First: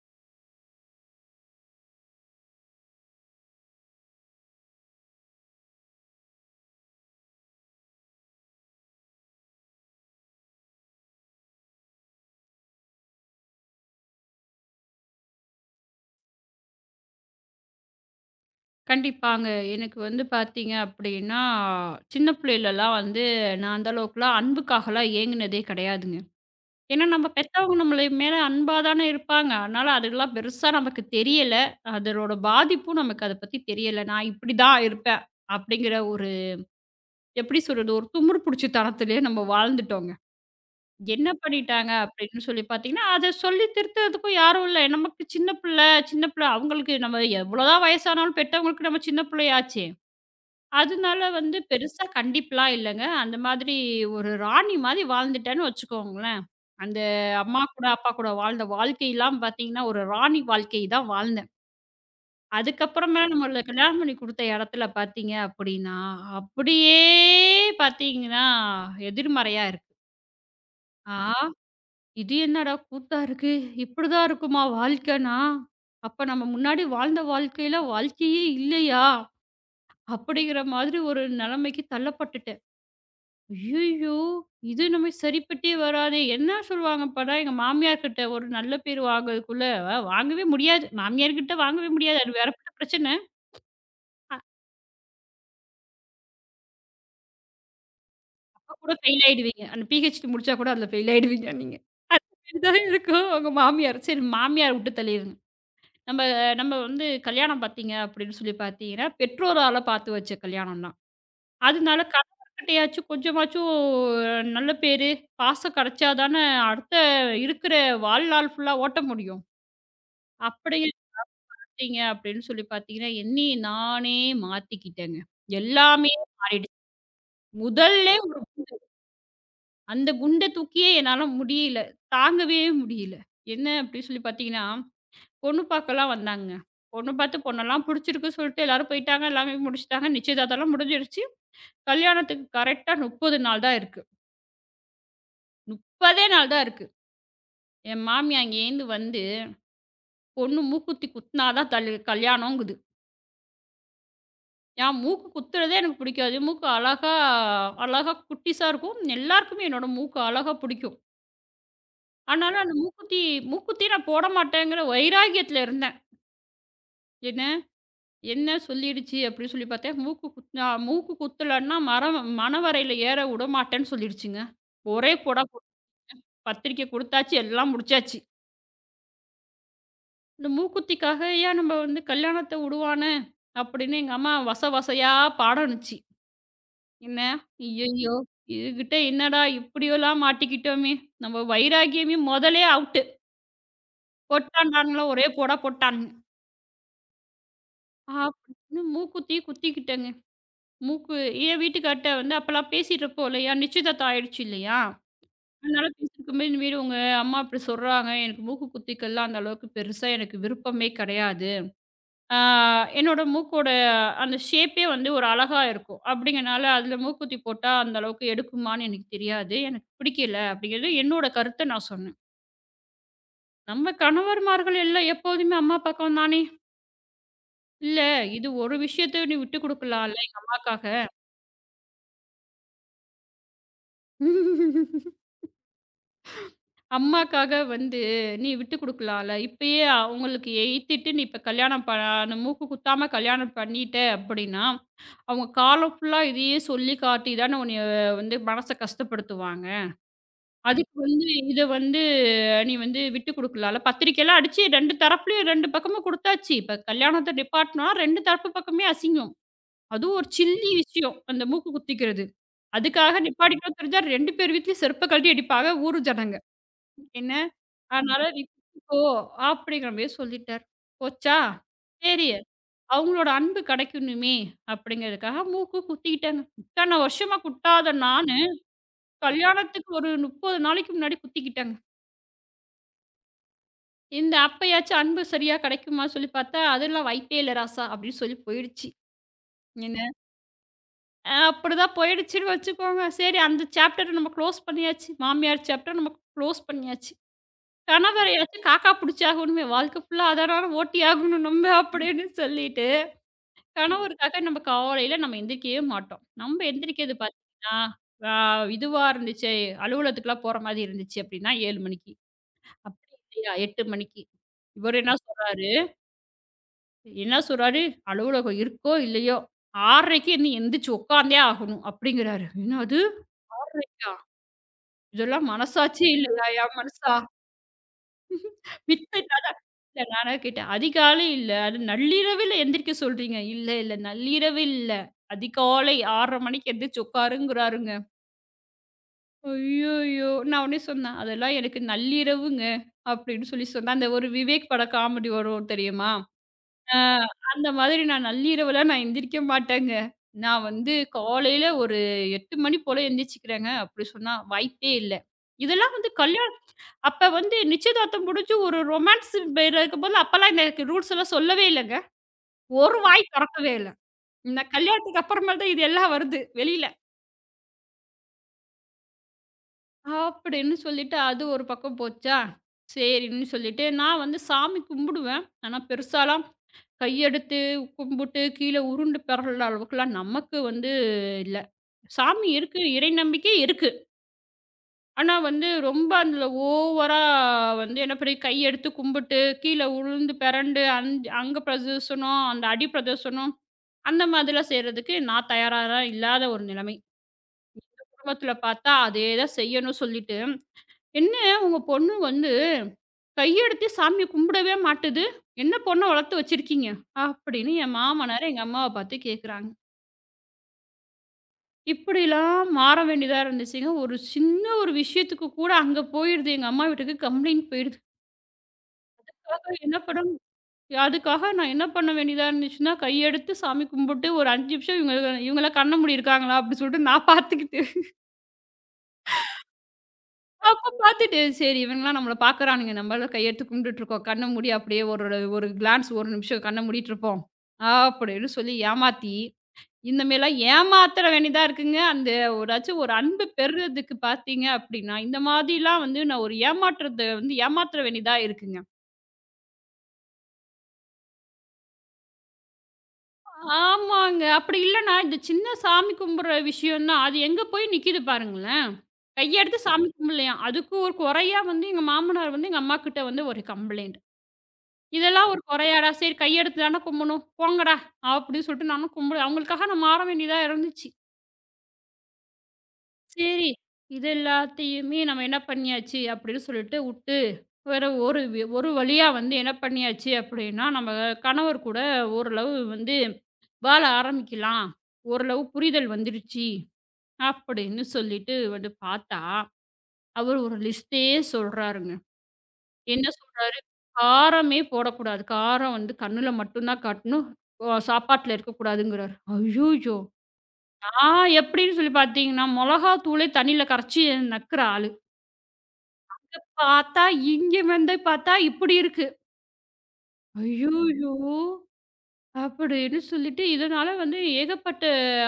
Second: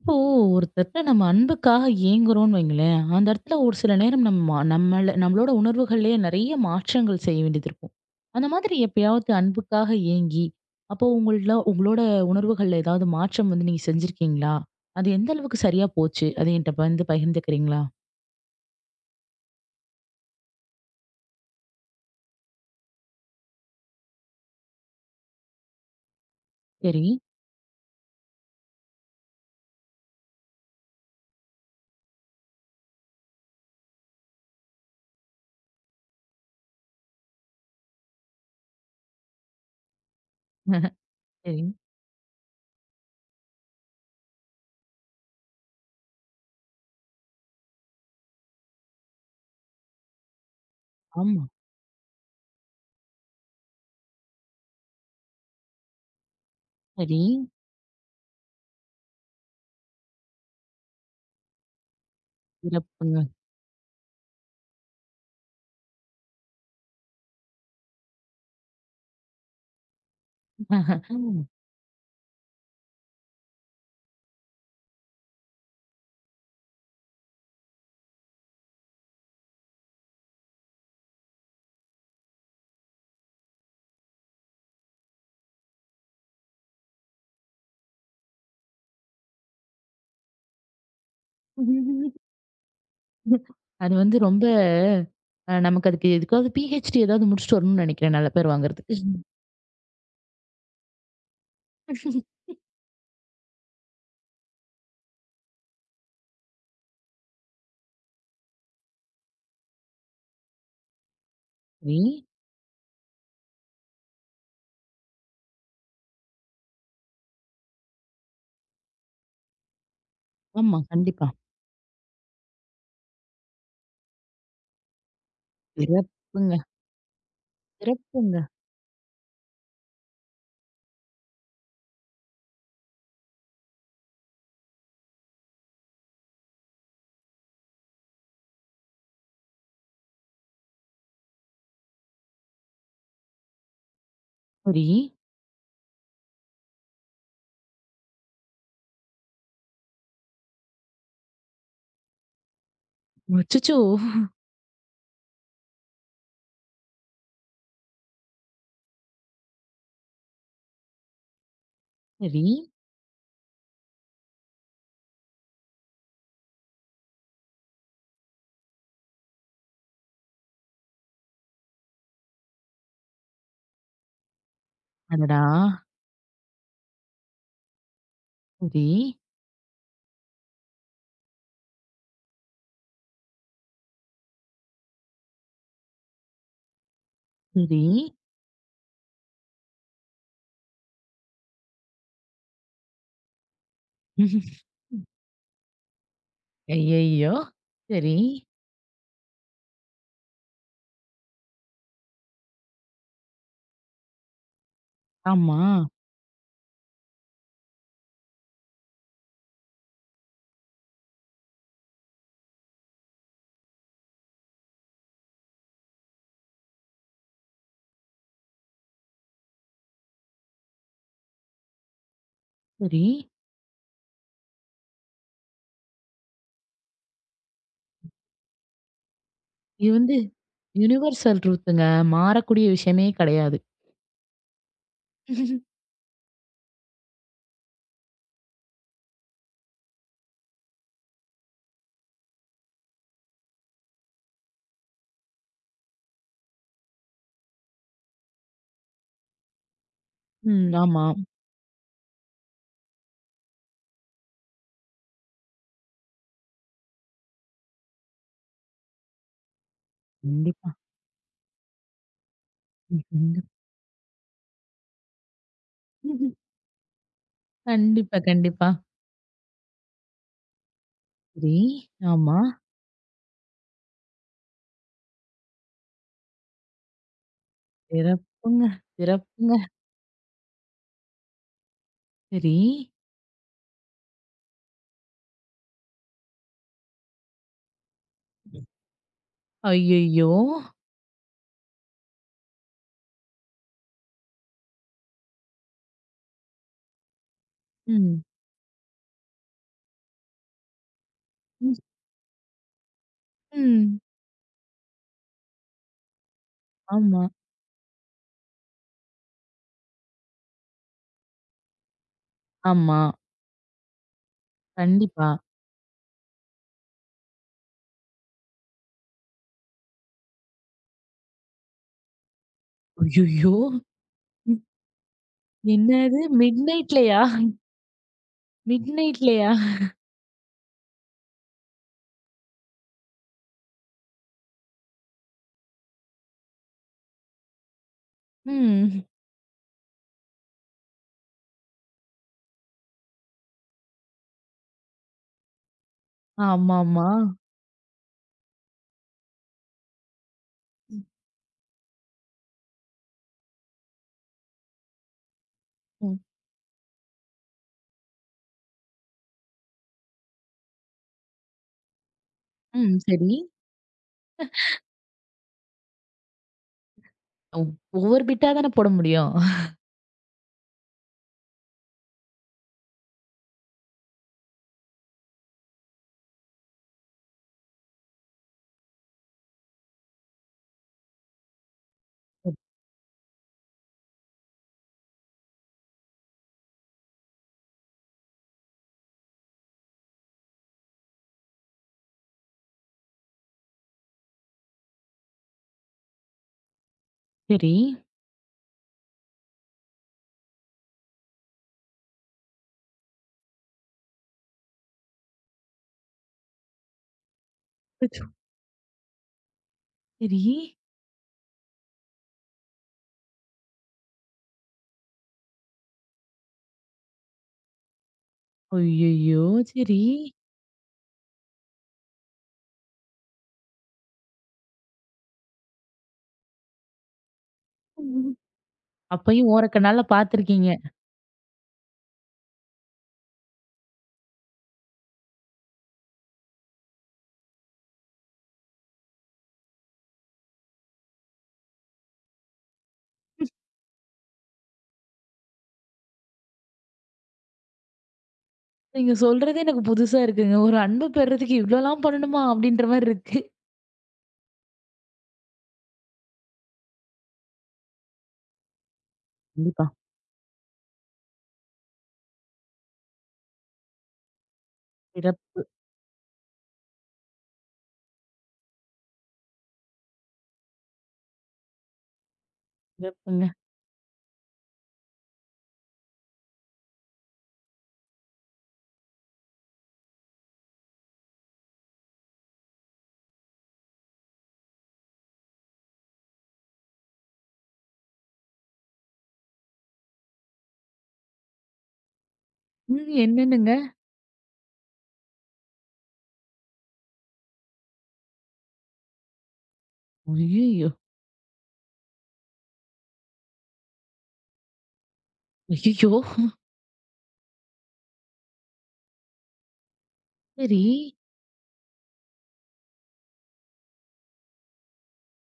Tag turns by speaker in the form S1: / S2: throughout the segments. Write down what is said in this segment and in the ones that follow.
S1: இப்போ ஒருத்தர்ட்ட நம்ம அன்புக்காக ஏங்குறோம்னு வைங்களேன், அந்த இடத்துல ஒரு சில நேரம் நம்மளோட உணர்வுகள்லயே நெறைய மாற்றங்கள் செய்ய வேண்டியது இருக்கும். அந்த மாதிரி எப்பயாவது அன்புக்காக ஏங்கி, அப்போ உங்களோட உணர்வுகள்ல ஏதாவது மாற்றம் வந்து நீங்க செஞ்சிருக்கீங்களா? அது எந்த அளவுக்கு சரியா போச்சு? அத என்ட்ட வந்து பகிர்ந்துக்கிறீங்களா?
S2: கண்டிப்பாங்க. எனக்கு வந்து பார்த்தீங்க அப்படின்னா, சின்ன பிள்ளைலலாம் வந்து நான் அந்த அளவுக்குலாம் அன்புக்காகலாம் ஏங்குனதே கிடையாதுங்க. ஏன்னா
S1: சரி.
S2: நம்ம பெத்தவங்க நம்மள மேல அன்பா தானே இருப்பாங்க. அதனால அதெல்லாம் பெருசா நமக்கு தெரியல. அதனோட பாதிப்பும் நமக்கு அத பத்தி தெரியல. நான் இப்படி தான் இருப்பேன் அப்படிங்கிற ஒரு எப்படி சொல்றது? ஒரு துமுறு பிடிச்சத்தனத்திலேயே நம்ம வாழ்ந்துட்டோங்க. என்ன
S1: சரி.
S2: பண்ணிட்டாங்க அப்படின்னு சொல்லி பார்த்தீங்கன்னா, அத சொல்லி திருத்துறதுக்கும் யாரும் இல்ல. நமக்கு சின்ன பிள்ளை சின்ன பிள்ளை அவங்களுக்கு நம்ம எவ்வளோதான் வயசானாலும் பெத்தவங்களுக்கு நம்ம சின்ன பிள்ளையாச்சே! அதனால
S1: ஆமா.
S2: வந்து பெருசா கண்டிப்புலாம் இல்லங்க. அந்த மாதிரி ஒரு ராணி மாரி வாழ்ந்துட்டேன்னு வச்சுக்கோங்களேன். அந்த
S1: சரி.
S2: அம்மா கூட, அப்பா கூட வாழ்ந்த வாழ்க்கைலாம் பார்த்தீங்கன்னா, ஒரு ராணி வாழ்க்கை தான் வாழ்ந்தேன். அதுக்கப்புறமா
S1: சிறப்புங்க.
S2: நம்மள கல்யாணம் பண்ணி குடுத்த இடத்துல பார்த்தீங்க அப்படின்னா, அப்படியே பார்த்தீங்கன்னா, எதிர்மறையா இருக்கு. ஆ! இது என்னடா கூத்தா இருக்கு? இப்படிதான் இருக்குமா வாழ்க்கைனா? அப்ப நம்ம முன்னாடி வாழ்ந்த வாழ்க்கையில வாழ்க்கையே இல்லையா? அப்படிங்கிற மாதிரி ஒரு நிலைமைக்கு தள்ளப்பட்டுட்டேன். ஐயய்யோ! இது நம்ம சரிப்பட்டே வராதே! என்ன சொல்லுவாங்க அப்பன்னா எங்க மாமியார் கிட்ட ஒரு நல்ல பேர் வாங்குறதுக்குள்ள, வாங்கவே முடியாது. மாமியார் கிட்ட வாங்கவே முடியாது. அது வேறப்பட்ட பிரச்சனை.
S1: அது வந்து ரொம்ப நமக்கு அதுக்கு எதுக்காவது PhD ஏதாவது முடிச்சுட்டு வரணும்னு நெனைக்கிறேன் நல்ல பேர்
S2: அப்ப
S1: வாங்குறதுக்கு.
S2: கூட ஃபெயில் ஆயிடுவீங்க. அந்த பிஹெச்டி முடிச்சா கூட அதுல ஃபெயில் ஆயிடுவீங்க நீங்க. இதான் இருக்கும் உங்க மாமியார். சரி மாமியார விட்டு தள்ளிருங்க. நம்ம நம்ம வந்து கல்யாணம் பார்த்தீங்க அப்படின்னு சொல்லி பார்த்தீங்கன்னா, பெற்றோரால பார்த்து வச்ச கல்யாணம் தான்.
S1: சரி.
S2: அதனால கணவர்கிட்டயாச்சும் கொஞ்சமாச்சும் நல்ல பேரு, பாசம் கிடைச்சா தானே அடுத்த இருக்கிற வாழ்நாள் ஃபுல்லா ஓட்ட முடியும். அப்படி
S1: ஆமா. கண்டிப்பா.
S2: மாறிட்டீங்க அப்படின்னு சொல்லி பார்த்தீங்கன்னா, என்னைய நானே மாத்திக்கிட்டேங்க. எல்லாமே
S1: சிறப்புங்க.
S2: மாறிடுச்சு. முதல்ல
S1: சிறப்புங்க.
S2: அந்த குண்ட தூக்கியே என்னால முடியல. தாங்கவே முடியல. என்ன அப்படி சொல்லி பார்த்தீங்கன்னா, பொண்ணு பார்க்கலாம் வந்தாங்கங்க. பொண்ணு பார்த்து பொண்ணெல்லாம் புடிச்சிருக்குன்னு சொல்லிட்டு எல்லாரும் போயிட்டாங்க. எல்லாமே முடிச்சுட்டாங்க. நிச்சயதார்த்தம்லாம் முடிஞ்சிருச்சு. கல்யாணத்துக்கு கரெக்ட்டா 30 நாள் தான் இருக்கு.
S1: சரி.
S2: 30 நாள் தான் இருக்கு. என் மாமியார் அங்கேருந்து வந்து, "பொண்ணு மூக்குத்தி குத்துனா தான் தல் கல்யாணங்குது."
S1: அச்சச்சோ!
S2: ஏன் மூக்கு குத்துறதே எனக்கு பிடிக்காது. மூக்கு அழகா அழகா குட்டிஸா இருக்கும். எல்லாருக்குமே என்னோட மூக்கு அழகா பிடிக்கும்.
S1: சரி.
S2: ஆனாலும் அந்த மூக்குத்தி மூக்குத்தி நான் போட மாட்டேங்கிற வைராகியத்துல இருந்தேன். என்ன என்ன சொல்லிடுச்சு அப்படின்னு சொல்லி பார்த்தேன். மூக்கு குத்துனா மூக்கு குத்தலன்னா மரம் மணவரையில ஏற விடமாட்டேன்னு சொல்லிடுச்சுங்க. ஒரே
S1: அடடா!
S2: போடா போட்டு பத்திரிக்கை குடுத்தாச்சு, எல்லாம் முடிச்சாச்சு.
S1: சரி,
S2: இந்த மூக்குத்திக்காக ஏன் நம்ம வந்து கல்யாணத்த விடுவானே அப்படின்னு எங்க அம்மா வச வசையா பாடம் இருந்துச்சு. என்ன?
S1: சரி.
S2: ஐயய்யோ! இதுகிட்ட என்னடா இப்படியெல்லாம் மாட்டிக்கிட்டோமே! நம்ம வைராகியமே மொதலே அவுட்டு. போட்டான்டானுங்களா ஒரே போடா போட்டானுங்க.
S1: ஐயய்யோ! சரி.
S2: அப்படின்னு மூக்குத்தி குத்திக்கிட்டேங்க. மூக்கு என் வீட்டுக்கார்ட்ட வந்து அப்பலாம் பேசிட்டுருப்போம் இல்லையா? நிச்சயதார்த்தம் ஆயிடுச்சு இல்லையா?
S1: ஆமா.
S2: அதனால பேசிட்டுருக்கும்போது, "இந்த மாரி உங்க அம்மா அப்படி சொல்றாங்க. எனக்கு மூக்கு குத்திக்கல்லாம் அந்த அளவுக்கு பெருசா எனக்கு விருப்பமே கிடையாது." ஆ, என்னோட மூக்கோட அந்த ஷேப்பே வந்து ஒரு அழகா இருக்கும். அப்படிங்கிறனால அதில மூக்குத்தி போட்டா அந்த அளவுக்கு எடுக்குமான்னு எனக்கு தெரியாது. எனக்கு பிடிக்கல அப்படிங்கிறது என்னோட கருத்த நான் சொன்னேன்.
S1: சரி.
S2: நம்ம கணவர்மார்கள் எல்லாம் எப்போதுமே அம்மா பக்கம் தானே. இல்ல இது ஒரு விஷயத்த நீ விட்டு
S1: இது வந்து
S2: குடுக்கலாம்ல எங்க
S1: யுனிவர்சல் ட்ரூத்துங்க. மாறக்கூடிய விஷயமே கிடையாது.
S2: அம்மாக்காக. அம்மாக்காக வந்து நீ விட்டு குடுக்கலாம்ல. இப்பயே அவங்களுக்கு எய்த்துட்டு நீ இப்ப கல்யாணம் அந்த மூக்கு குத்தாம கல்யாணம் பண்ணிட்ட அப்படின்னா, அவங்க காலம் ஃபுல்லா இதையே சொல்லி காட்டி தானே உன்னைய வந்து மனச கஷ்டப்படுத்துவாங்க.
S1: ம்.
S2: அதுக்கு
S1: ஆமா.
S2: வந்து இத வந்து நீ வந்து விட்டு குடுக்கலாம்ல. பத்திரிக்கைலாம் அடிச்சு 2 தரப்புலயும் 2 பக்கமும் குடுத்தாச்சு. இப்ப கல்யாணத்த நிப்பாட்னா 2 தரப்பு பக்கமே அசிங்கம். அதுவும் ஒரு சில்லி
S1: கண்டிப்பா.
S2: விஷயம். அந்த மூக்கு குத்திக்கிறது.
S1: ம்.
S2: அதுக்காக
S1: கண்டி
S2: நிப்பாட்டிட்டோம்னு தெரிஞ்சா 2 பேர் வீட்லயும் செருப்ப கழட்டி அடிப்பாங்க ஊரு ஜனங்க. என்ன?
S1: கண்டிப்பா,
S2: அதனால நீ
S1: கண்டிப்பா.
S2: கத்துக்கோ அப்படிங்கிற மாரி சொல்லிட்டாரு. போச்சா?
S1: சரி.
S2: சரி,
S1: ஆமா.
S2: அவங்களோட அன்பு கிடைக்கணுமே அப்படிங்கிறதுக்காக மூக்கு குத்திக்கிட்டேங்க. இத்தன வருஷமா குத்தாத நானு,
S1: சிறப்புங்க, சிறப்புங்க.
S2: கல்யாணத்துக்கு ஒரு 30 நாளைக்கு முன்னாடி குத்திக்கிட்டேங்க.
S1: சரி.
S2: இந்த அப்பயாச்சும் அன்பு சரியா கிடைக்குமா சொல்லி பார்த்தா, அதெல்லாம் வாய்ப்பே இல்ல ராசா அப்படின்னு சொல்லி போயிடுச்சு. என்ன
S1: ஐயய்யோ!
S2: அப்படிதான் போயிடுச்சுன்னு வச்சுக்கோங்க. சரி அந்த சாப்டர் நம்ம க்ளோஸ் பண்ணியாச்சு. மாமியார் சாப்டர் நம்ம க்ளோஸ் பண்ணியாச்சு.
S1: ம்.
S2: கணவரையாச்சும் காக்கா புடிச்சாகணுமே. வாழ்க்கை ஃபுல்லா அதனால ஓட்டி ஆகணும் நம்ம அப்படின்னு சொல்லிட்டு
S1: ம்.
S2: கணவருக்காக நம்ம காலையில நம்ம எந்திரிக்கவே மாட்டோம். நம்ம எந்திரிக்கிறது
S1: ஆமா.
S2: பார்த்தீங்கன்னா, ஆ இதுவா இருந்துச்சு, அலுவலகத்துக்குலாம் போற மாதிரி இருந்துச்சு அப்படின்னா 7 மணிக்கு.
S1: ஆமா.
S2: அப்படி இல்லையா 8 மணிக்கு. இவரு என்ன
S1: கண்டிப்பா.
S2: சொல்றாரு என்ன சொல்றாரு, "அலுவலகம் இருக்கோ இல்லையோ 6:30க்கு நீ எந்திரிச்சு உட்காந்தே ஆகணும்" அப்படிங்கிறாரு. என்னது
S1: ஐய்யய்யோ!
S2: 6:30க்கா?
S1: ம்.
S2: இதெல்லாம் மனசாட்சியே
S1: என்னது
S2: இல்லையா என் மனசா?
S1: மிட்நைட்லயா?
S2: மித்த
S1: மிட்நைட்லயா?
S2: நாள்ல நானா கேட்டேன், "அதிகாலை இல்ல, அது நள்ளிரவில எந்திரிக்க சொல்றீங்க." "இல்ல, இல்ல நள்ளிரவு இல்ல. அதிகாலை 6:30 மணிக்கு எந்திரிச்சு உட்காருங்கிறாருங்க."
S1: ம்.
S2: ஐய்யய்யோ! நான் உடனே சொன்னேன், "அதெல்லாம் எனக்கு நள்ளிரவுங்க" அப்படின்னு சொல்லி சொன்னேன். அந்த ஒரு விவேக் பட காமெடி வரும் தெரியுமா? ஆ
S1: ஆமாமா.
S2: அந்த மாதிரி நான் நள்ளிரவுலாம் நான் எந்திரிக்க மாட்டேங்க. நான் வந்து காலையில ஒரு 8 மணி போல எந்திரிச்சுக்கிறேங்க, அப்படி சொன்னா வாய்ப்பே இல்ல. இதெல்லாம் வந்து
S1: ம்.
S2: கல்யாணம் அப்ப வந்து நிச்சயதார்த்தம் முடிஞ்சு ஒரு ரொமான்ஸ் பேர் இருக்கும்போது, அப்பலாம் எனக்கு ரூல்ஸ் எல்லாம் சொல்லவே இல்லங்க.
S1: ம்.
S2: ஒரு
S1: சரி.
S2: வாய் தொறக்கவே இல்ல. இந்த கல்யாணத்துக்கு அப்புறமேல் தான் இது எல்லாம் வருது. வெளியில
S1: ஒ ஒவ்வொரு பிட்டா தான போட முடியும்.
S2: அப்படின்னு சொல்லிட்டு அது ஒரு பக்கம் போச்சா, சரின்னு சொல்லிட்டு நான் வந்து சாமி கும்பிடுவேன். ஆனா, பெருசாலாம் கையெடுத்து கும்பிட்டு கீழ உருண்டு பெரள்ற அளவுக்குலாம் நமக்கு வந்து இல்ல. சாமி
S1: ஒ.
S2: இருக்கு, இறை நம்பிக்கை இருக்கு. ஆனா வந்து ரொம்ப அதில ஓவரா வந்து என்ன பண்ணி கையெடுத்து கும்பிட்டு, கீழ உழுந்து பெரண்டு அங்க பிரதர்சனம், அந்த அடி பிரதர்சனம் அந்த மாதிரிலாம் செய்றதுக்கு நான் தயாரா தான் இல்லாத ஒரு நிலைமை.
S1: சரி.
S2: குடும்பத்தில பார்த்தா அதே தான் செய்யணும் சொல்லிட்டு, "என்ன உங்க பொண்ணு வந்து கையெடுத்தே சாமிய கும்பிடவே மாட்டுது. "என்ன பொண்ண வளர்த்து வச்சிருக்கீங்க?" அப்படின்னு என்
S1: அச்சோ!
S2: மாமனாரு எங்க அம்மாவ பார்த்து கேட்குறாங்க.
S1: சரி.
S2: இப்படிலாம் மாற வேண்டியதா இருந்துச்சுங்க. ஒரு சின்ன ஒரு விஷயத்துக்கு கூட அங்க போயிருது. எங்க அம்மா வீட்டுக்கு கம்ப்ளைண்ட் போயிடுது.
S1: ஐய்யய்யோ!
S2: அதுக்காக என்ன
S1: சரி.
S2: பண்ண அதுக்காக நான் என்ன பண்ண வேண்டியதா இருந்துச்சுன்னா, கையெடுத்து சாமி கும்பிட்டு ஒரு 5 நிமிஷம் இவங்கலாம் கண்ண மூடி இருக்காங்களா? அப்படின்னு சொல்லிட்டு நான் பார்த்துக்கிட்டு
S1: ம். அப்பயும் ஓரக்கண்ணால பார்த்துருக்கீங்க.
S2: அப்ப பாத்துட்டு, சரி இவங்கலாம் நம்மள பாக்குறானுங்க. நம்மலாம் கையெடுத்து கும்பிட்டுட்டுருக்கோம். கண்ண மூடி அப்படியே ஒரு ஒரு கிளான்ஸ் ஒரு நிமிஷம் கண்ண மூடிட்டுருப்போம். அப்படின்னு சொல்லி ஏமாத்தி, இந்த மேலாம் ஏமாத்தற வேண்டியதா இருக்குங்க. அந்த ஒராச்சும் ஒரு அன்பு பெறுறதுக்கு பாத்தீங்க அப்படின்னா, இந்த மாதிரிலாம் வந்து நான் ஒரு ஏமாற்றத்த வந்து ஏமாத்தற வேண்டியதா இருக்குங்க.
S1: நீங்க சொல்றதே எனக்கு புதுசா இருக்குங்க. ஒரு அன்பு பெறுறதுக்கு இவ்ளோலாம் பண்ணணுமா? அப்படின்ற மாரி இருக்கு.
S2: ஆமாங்க. அப்படி இல்லன்னா, இந்த சின்ன சாமி கும்பிடுற விஷயம் தான், அது எங்க போய் நிக்குது பாருங்களேன். கையெடுத்து
S1: கண்டிப்பா.
S2: சாமி கும்பிடலையாம். அதுக்கு ஒரு குறையா வந்து எங்க மாமனார் வந்து எங்க அம்மாகிட்ட வந்து ஒரு கம்ப்ளைண்ட். இதெல்லாம் ஒரு
S1: சிறப்பு,
S2: குறையாடா! சரி கையெடுத்து தானே கும்புணும். போங்கடா! அப்படின்னு சொல்லிட்டு நானும் கும்புடு அவங்களுக்காக நான் மாற வேண்டியதா இருந்துச்சு.
S1: சிறப்புங்க.
S2: சரி, இது எல்லாத்தையுமே நம்ம என்ன பண்ணியாச்சு அப்படின்னு சொல்லிட்டு உட்டு, வேற ஒரு ஒரு வழியா வந்து என்ன பண்ணியாச்சு அப்படின்னா, நம்ம கணவர் கூட ஓரளவு வந்து வாழ ஆரம்பிக்கலாம். ஓரளவு புரிதல் வந்துருச்சு அப்படின்னு சொல்லிட்டு வந்து பார்த்தா, அவர் ஒரு லிஸ்ட்டே சொல்றாருங்க.
S1: ம்.
S2: என்ன
S1: என்னன்னுங்க?
S2: சொல்றாரு, "காரமே போடக்கூடாது. காரம் வந்து கண்ணுல மட்டும் தான் காட்டணும். ஒ சாப்பாட்டுல இருக்கக்கூடாதுங்கிறாரு." அய்யய்யோ!
S1: ஐய்யய்யோ!
S2: நான் எப்படின்னு சொல்லி பார்த்தீங்கன்னா, மொளகாத்தூளே தண்ணீல கரைச்சு நக்குற ஆளு.
S1: ஐய்யய்யோ!
S2: இங்க பார்த்தா, இங்க வந்து பார்த்தா இப்படி இருக்கு.
S1: சரி,
S2: அய்யய்யோ! அப்படின்னு சொல்லிட்டு, இதனால வந்து ஏகப்பட்ட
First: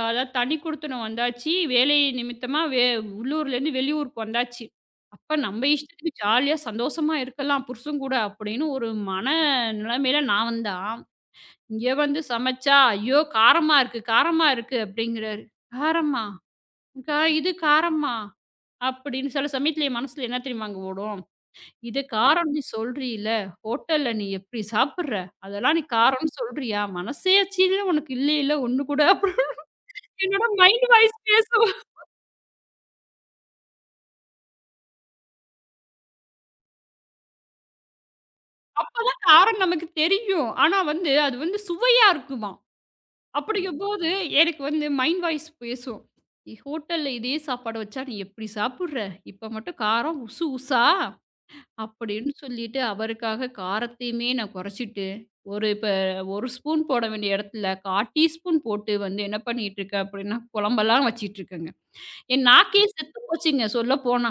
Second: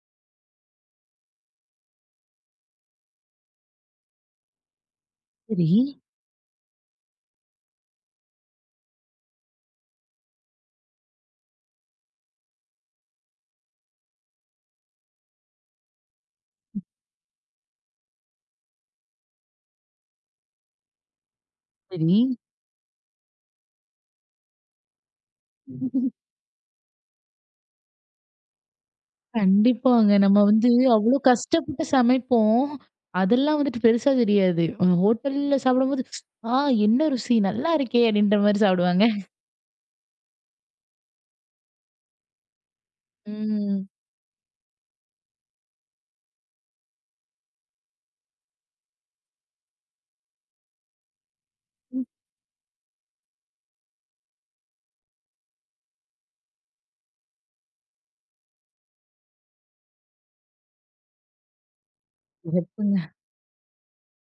S2: அதாவது தனி குடித்தனம் வந்தாச்சு. வேலை நிமித்தமா உள்ளூர்லேருந்து வெளியூருக்கு வந்தாச்சு. அப்ப நம்ம
S1: சரி,
S2: இஷ்டத்துக்கு ஜாலியா சந்தோஷமா இருக்கலாம் புருஷன் கூட அப்படின்னு ஒரு மன நிலைமையில நான் வந்தா, இங்க வந்து சமைச்சா, "ஐயோ! காரமா இருக்கு, காரமா இருக்கு" அப்படிங்கிறாரு. "காரமா? இது காரமா?" அப்படின்னு சில சமயத்துல என் மனசுல என்ன தெரியுமாங்க ஓடும்? இது
S1: சரி.
S2: காரம் நீ சொல்றீல, ஹோட்டல்ல நீ எப்படி சாப்பிடுற? அதெல்லாம் நீ காரம்னு சொல்றியா? மனசாட்சியில உனக்கு இல்லைல ஒண்ணு கூட. அப்படின்னு
S1: கண்டிப்பாங்க. நம்ம
S2: என்னோட
S1: வந்து
S2: மைண்ட் வாய்ஸ்
S1: அவ்ளோ
S2: பேசும்.
S1: கஷ்டப்பட்டு சமைப்போம். அதெல்லாம் வந்துட்டு பெருசா தெரியாது. ஹோட்டல்ல சாப்பிடும்போது, "ஆ என்ன ருசி நல்லா இருக்கே!" அப்படின்ற மாரி சாப்பிடுவாங்க.
S2: அப்பதான் காரம் நமக்கு தெரியும். ஆனா வந்து அது வந்து சுவையா இருக்குமாம்.
S1: ம்.
S2: அப்படிங்கும்போது எனக்கு வந்து மைண்ட் வாய்ஸ் பேசும். "நீ ஹோட்டல்ல இதே சாப்பாடு வச்சா நீ எப்படி சாப்பிடுற? இப்ப மட்டும் காரம் உசு உசா?"
S1: ம்.
S2: அப்படின்னு சொல்லிட்டு அவருக்காக காரத்தையுமே நான் குறைச்சிட்டு, ஒரு இப்ப 1 ஸ்பூன் போட வேண்டிய இடத்துல 1/4 டீஸ்பூன் போட்டு வந்து என்ன பண்ணிட்டு இருக்கேன் அப்படின்னா, குழம்பெல்லாம் வச்சிட்டுருக்கேங்க. என் நாக்கே
S1: சிறப்புங்க.
S2: செத்து போச்சுங்க சொல்லப்போனா.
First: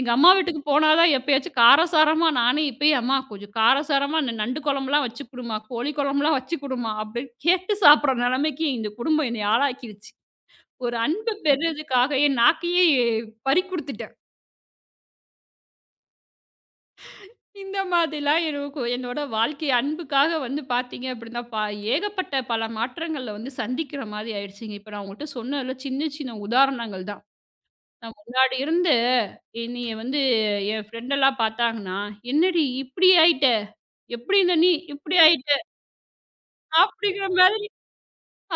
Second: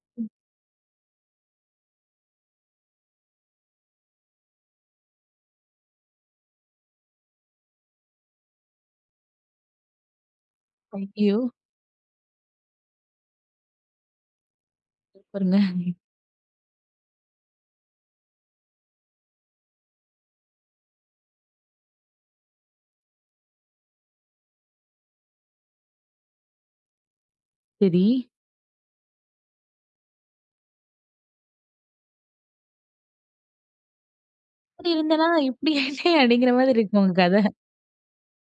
S2: எங்க அம்மா வீட்டுக்கு போனா தான் எப்பயாச்சும் காரசாரமா நானே இப்பயே, "அம்மா கொஞ்சம் காரசாரமா இந்த நண்டு குழம்புலாம் வச்சு குடும்மா, கோழி குழம்புலாம் வச்சு குடும்மா" அப்படின்னு கேட்டு சாப்பிடுற நிலைமைக்கு இந்த குடும்பம் என்னை ஆளாக்கிருச்சு. ஒரு அன்பு
S1: ஐயோ!
S2: பெறுறதுக்காக என் நாக்கையே பறி குடுத்துட்டேன்.
S1: சூப்பருங்க.
S2: இந்த மாதிரிலாம் இருக்கும். என்னோட வாழ்க்கை அன்புக்காக வந்து பார்த்தீங்க அப்படின்னா, ஏகப்பட்ட பல மாற்றங்கள்ல வந்து சந்திக்கிற மாரி ஆயிடுச்சுங்க. இப்ப நான் உங்கள்ட்ட சொன்னேன்ல சின்ன சின்ன உதாரணங்கள் தான்.
S1: சரி.
S2: நான் முன்னாடி இருந்து என்னைய வந்து என் ஃப்ரெண்டெல்லாம் பார்த்தாங்கன்னா, "என்னடி இப்படி ஆயிட்ட? எப்படி இருந்த நீ
S1: இப்படி
S2: இப்படி
S1: இருந்தனா
S2: ஆயிட்ட?"
S1: இப்படி ஆயிட்டே அப்படிங்கிற மாதிரி இருக்கும் உங்க
S2: அப்படிங்கிற
S1: கதை.
S2: மாரி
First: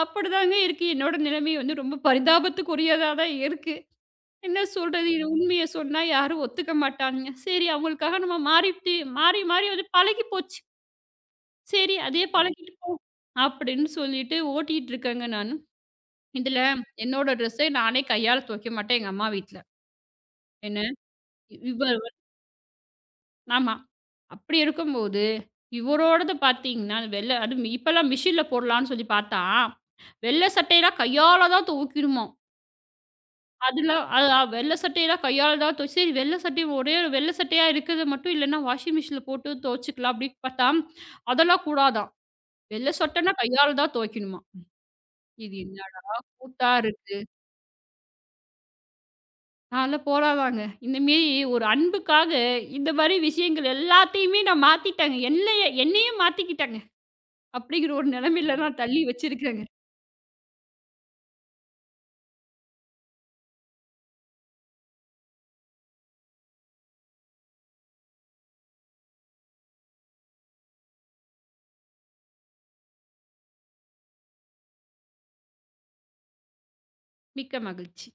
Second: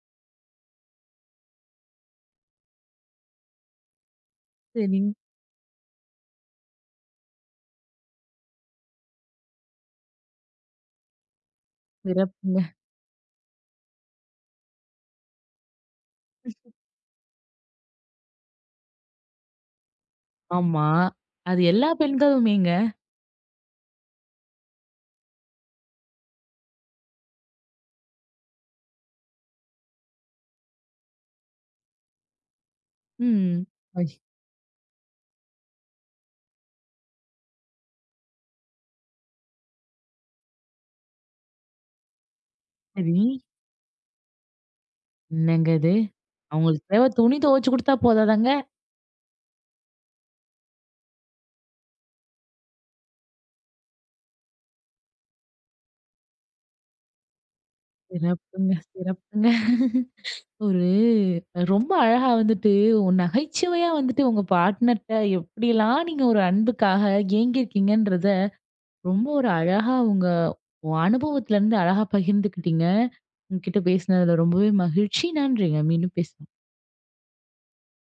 S2: அப்படிதாங்க இருக்கு. என்னோட நிலைமை வந்து ரொம்ப பரிதாபத்துக்குரியதா தான் இருக்கு. என்ன
S1: சரி.
S2: சொல்றது? இது உண்மைய சொன்னா யாரும் ஒத்துக்க மாட்டானுங்க. சரி அவங்களுக்காக நம்ம மாறிட்டு மாறி மாறி வந்து பழகி போச்சு. சரி அதே
S1: சிறப்புங்க.
S2: பழகிட்டு போ அப்படின்னு சொல்லிட்டு ஓட்டிட்டு இருக்கேங்க நானு. இதுல என்னோட ட்ரெஸ்ஸ நானே கையால துவைக்க மாட்டேன் எங்க அம்மா வீட்ல. என்ன
S1: ஆமா. அது எல்லா
S2: இவர்
S1: பெண்களுமேங்க.
S2: ஆமா. அப்படி இருக்கும்போது, இவரோடது பார்த்தீங்கன்னா, வெள்ள அதுவும் இப்பலாம் மிஷின்ல போடலான்னு சொல்லி பார்த்தா, வெள்ள சட்டையெல்லாம் கையால தான் துவைக்கணுமாம்.
S1: ம்.
S2: அதுல
S1: ஐ
S2: அது வெள்ள சட்டையெல்லாம் கையால தான் துவச்சு சரி வெள்ள சட்டை ஒரே ஒரு வெள்ள சட்டையா இருக்கிறது மட்டும் இல்லன்னா வாஷிங் மிஷின்ல போட்டு துவைச்சுக்கலாம் அப்படின்னு பார்த்தா, அதெல்லாம் கூடாதாம். வெள்ள
S1: சரி.
S2: சட்டைன்னா கையால தான் துவைக்கணுமாம். இது
S1: என்னங்க
S2: என்ன
S1: இது?
S2: கூத்தா
S1: அவங்களுக்கு தேவ
S2: இருக்கு.
S1: துணி துவைச்சு குடுத்தா போதாதாங்க?
S2: நான்லாம் போராதாங்க. இந்த மேரி ஒரு அன்புக்காக இந்த மாரி விஷயங்கள் எல்லாத்தையுமே நான் மாத்திட்டேங்க. என்னையும் மாத்திக்கிட்டேங்க. அப்படிங்கிற ஒரு நெலைமையில ம்.
S1: சிறப்புங்க,
S2: நான் தள்ளி
S1: சிறப்புங்க.
S2: வச்சிருக்கேங்க.
S1: ஒரு ரொம்ப அழகா வந்துட்டு ஒரு நகைச்சுவையா வந்துட்டு உங்க பார்ட்னர்ட்ட எப்படிலாம் நீங்க ஒரு அன்புக்காக ஏங்கியிருக்கீங்கன்றத ரொம்ப ஒரு அழகா உங்க அனுபவத்துல இருந்து அழகா பகிர்ந்துக்கிட்டீங்க. உங்ககிட்ட பேசினதுல ரொம்பவே மகிழ்ச்சி. நன்றிங்க. மீண்டும் பேச
S2: மிக்க மகிழ்ச்சி.